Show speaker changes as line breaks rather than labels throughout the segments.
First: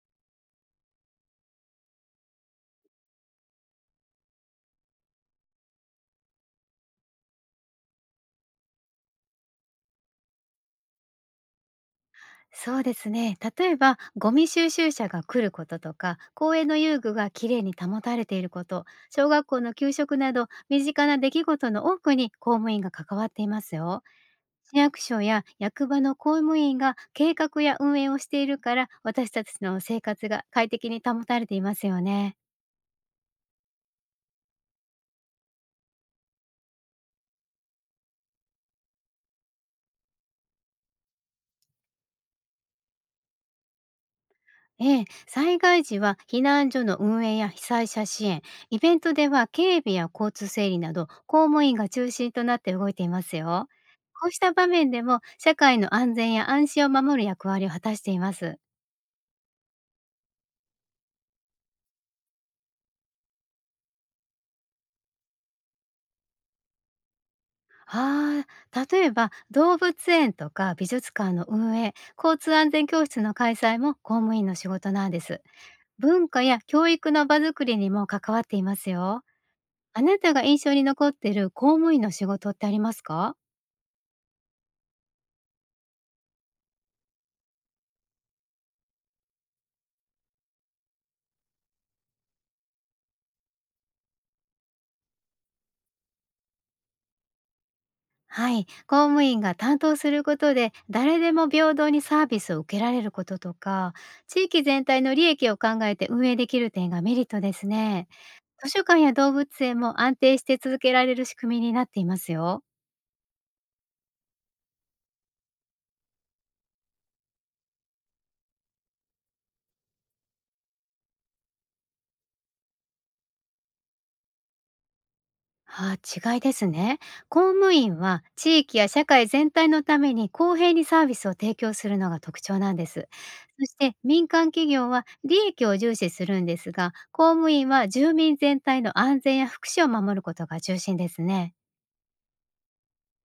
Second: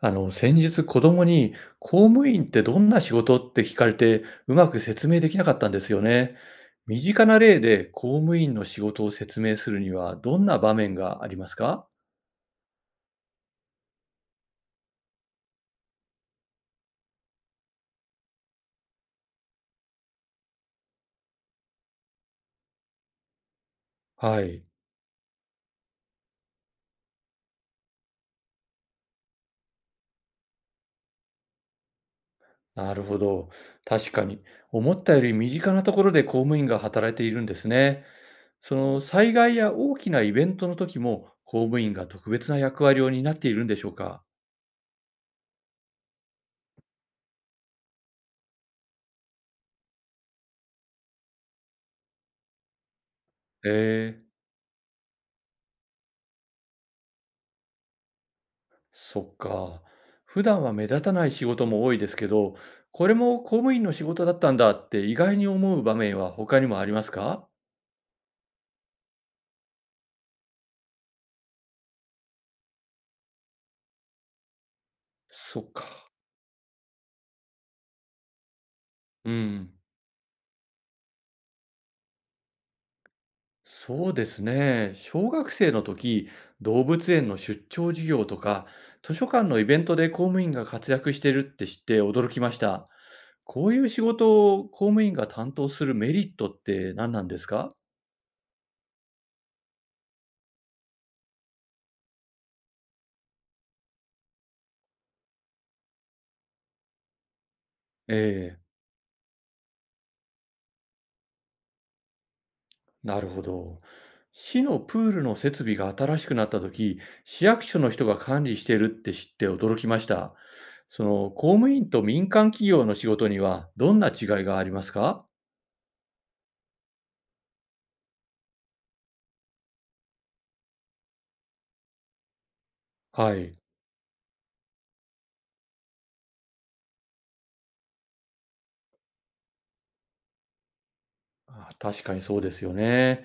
先日子供に公務員ってどんな仕事って聞かれてうまく説明できなかったんですよね。身近な例で公務員の仕事を説明するにはどんな場面がありますか？
そうですね。例えば、ゴミ収集車が来ることとか、公園の遊具がきれいに保たれていること、小学校の給食など、身近な出来事の多くに公務員が関わっていますよ。
はい。
市役所や役場の公務員が計画や運営をしているから、私たちの生活が快適に保たれていますよね。
なるほど。確かに。思ったより身近なところで公務員が働いているんですね。その災害や大きなイベントの時も公務員が特別な役割を担っているんでしょうか？
ええ、災害時は避難所の運営や被災者支援、イベントでは警備や交通整理など公務員が中心となって動いていますよ。
え
こ
え。
うした場面でも社会の安全や安心を守る役割を果たしています。
そっか。普段は目立たない仕事も多いですけど、これも公務員の仕事だったんだって意外に思う場面は他にもありますか？
ああ、例えば動物園とか美術館の運営、交通安全教室の開催も公務員の仕事なんです。
そっか。
文化や教育の場づくりにも関わっていますよ。
うん。
あなたが印象に残っている公務員の仕事ってありますか？
そうですね。小学生の時、動物園の出張授業とか、図書館のイベントで公務員が活躍してるって知って驚きました。こういう仕事を公務員が担当するメリットって何なんですか？
はい、公務員が担当することで誰でも平等にサービスを受けられることとか、地域全体の利益を考えて運営できる点がメリットですね。
ええ。
図書館や動物園も安定して続けられる仕組みになっていますよ。
なるほど。市のプールの設備が新しくなったとき、市役所の人が管理しているって知って驚きました。その公務員と民間企業の仕事にはどんな違いがありますか？
ああ、違いですね。公務員は地域や社会全体のために公平にサービスを提供するのが特徴なんです。
はい。
そして民間企業は利益を重視するんですが、公務員は住民全体の安全や福祉を守ることが中心ですね。
あ、確かにそうですよね。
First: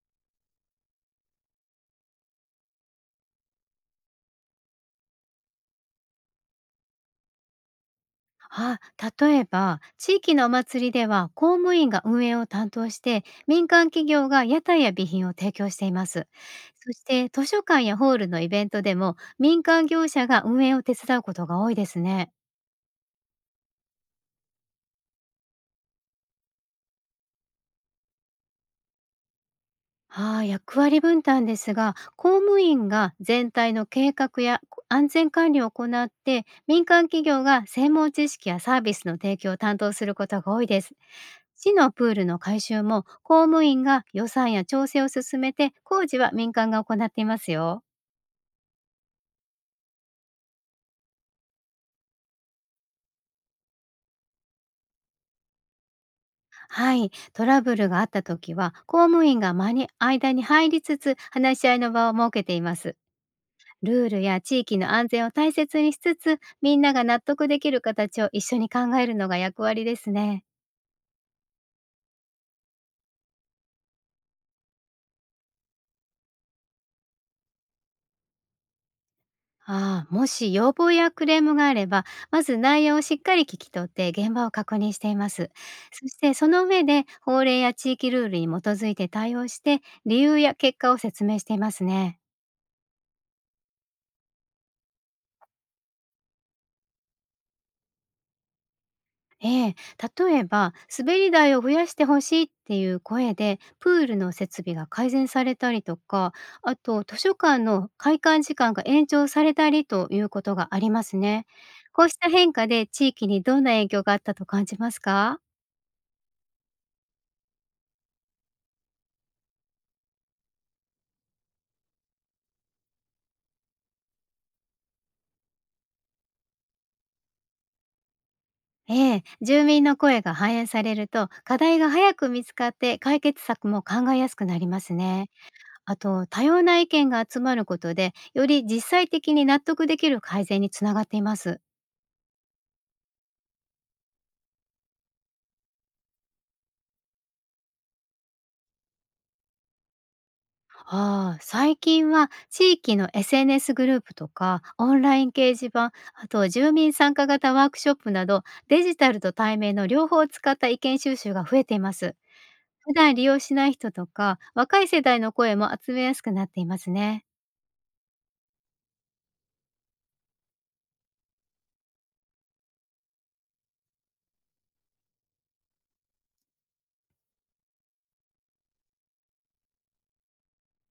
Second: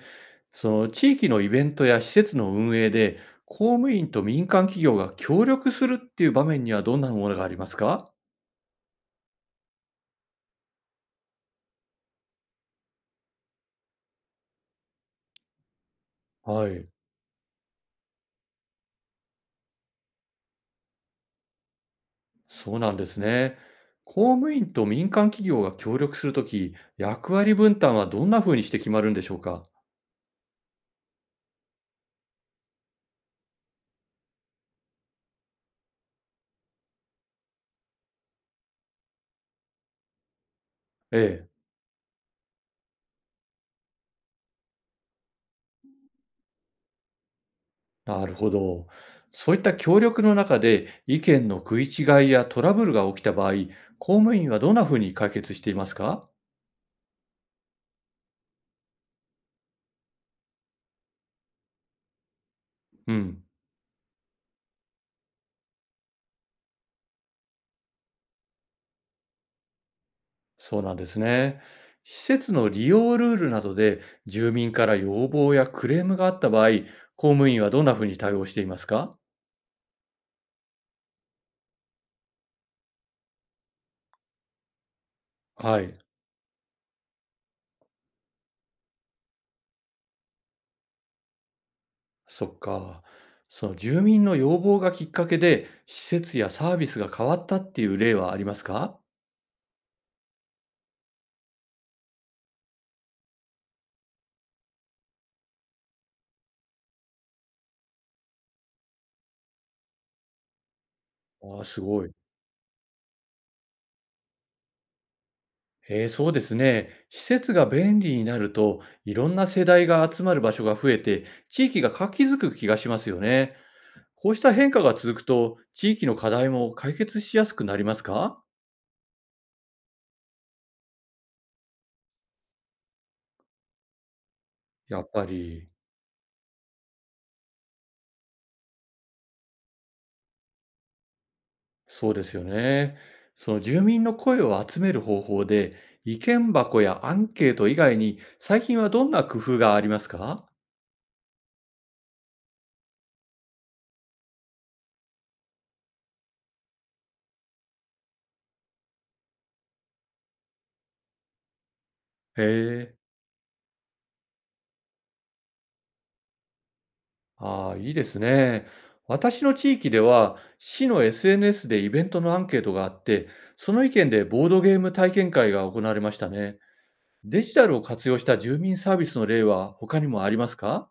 その地域のイベントや施設の運営で、公務員と民間企業が協力するっていう場面にはどんなものがありますか？
ああ、例えば地域のお祭りでは公務員が運営を担当して、民間企業が屋台や備品を提供しています。
はい。
そして図書館やホールのイベントでも民間業者が運営を手伝うことが多いですね。
そうなんですね。公務員と民間企業が協力するとき、役割分担はどんなふうにして決まるんでしょうか？
ああ、役割分担ですが、公務員が全体の計画や安全管理を行って、民間企業が専門知識やサービスの提供を担当することが多いです。
ええ、
市のプールの改修も公務員が予算や調整を進めて、工事は民間が行っていますよ。
なるほど。そういった協力の中で意見の食い違いやトラブルが起きた場合、公務員はどんなふうに解決していますか？
はい、トラブルがあった時は、公務員が間に入りつつ話し合いの場を設けています。
うん、
ルールや地域の安全を大切にしつつ、みんなが納得できる形を一緒に考えるのが役割ですね。
そうなんですね。施設の利用ルールなどで住民から要望やクレームがあった場合、公務員はどんなふうに対応していますか？
ああ、もし要望やクレームがあれば、まず内容をしっかり聞き取って現場を確認しています。
はい。
そしてその上で法令や地域ルールに基づいて対応して、理由や結果を説明していますね。
そっか。その住民の要望がきっかけで、施設やサービスが変わったっていう例はありますか？
ええ、例えば「滑り台を増やしてほしい」っていう声でプールの設備が改善されたりとか、あと図書館の開館時間が延長されたりということがありますね。
ああ、す
こ
ご
う
い。
した変化で地域にどんな影響があったと感じますか？
そうですね。施設が便利になると、いろんな世代が集まる場所が増えて、地域が活気づく気がしますよね。こうした変化が続くと、地域の課題も解決しやすくなりますか？
ええ、住民の声が反映されると課題が早く見つかって解決策も考えやすくなります
やっぱ
ね。
り。
あと多様な意見が集まることで、より実際的に納得できる改善につながっています。
そうですよね。その住民の声を集める方法で、意見箱やアンケート以外に、最近はどんな工夫がありますか？
ああ、最近は地域の SNS グループとかオンライン掲示板、あと住民参加型ワークショップなど、デジタルと対面の両方を使った意見収集が増えています。
へ
普
え。
段利用しない人とか若い世代の声も集めやすくなっていますね。
ああ、いいですね。私の地域では、市の SNS でイベントのアンケートがあって、その意見でボードゲーム体験会が行われましたね。デジタルを活用した住民サービスの例は他にもありますか？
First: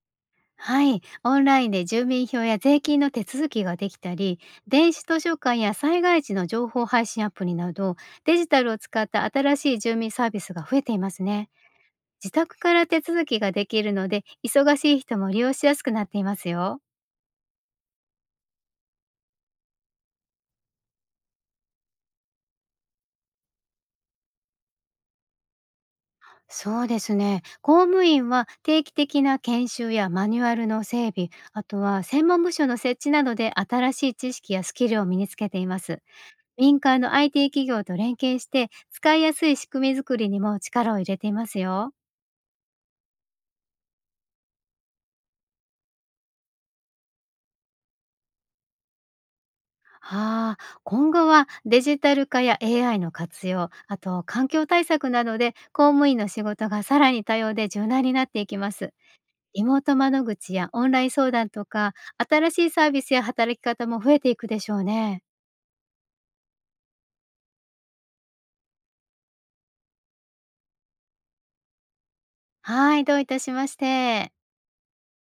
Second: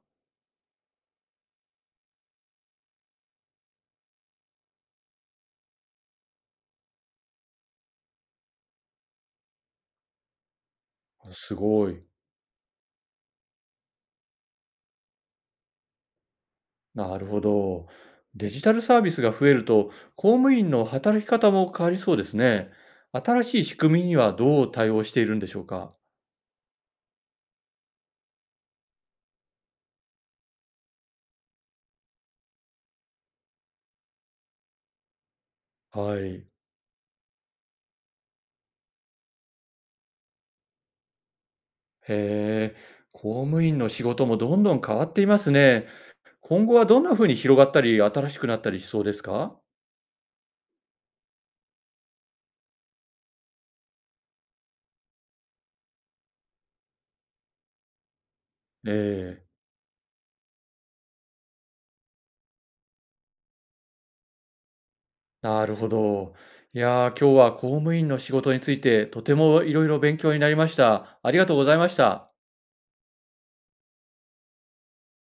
はい、オンラインで住民票や税金の手続きができたり、電子図書館や災害時の情報配信アプリなど、デジタルを使った新しい住民サービスが増えていますね。
すごい。
自宅から手続きができるので、忙しい人も利用しやすくなっていますよ。
なるほど。デジタルサービスが増えると、公務員の働き方も変わりそうですね。新しい仕組みにはどう対応しているんでしょうか？
そうですね。公務員は定期的な研修やマニュアルの整備、あとは専門部署の設置などで新しい知識やスキルを身につけています。
はい。
民間の IT 企業と連携して、使いやすい仕組み作りにも力を入れていますよ。
へえ。公務員の仕事もどんどん変わっていますね。今後はどんな風に広がったり、新しくなったりしそうですか？
はあ、今後はデジタル化や AI の活用、あと環境対策などで公務員の仕事がさらに多様で柔軟になっていきま
え
す。
え。
リモート窓口やオンライン相談とか、新しいサービスや働き方も増えていくでしょうね。
なるほど。いやー、今日は公務員の仕事についてとてもいろいろ勉強になりました。ありがとうございました。
はい、どういたしまして。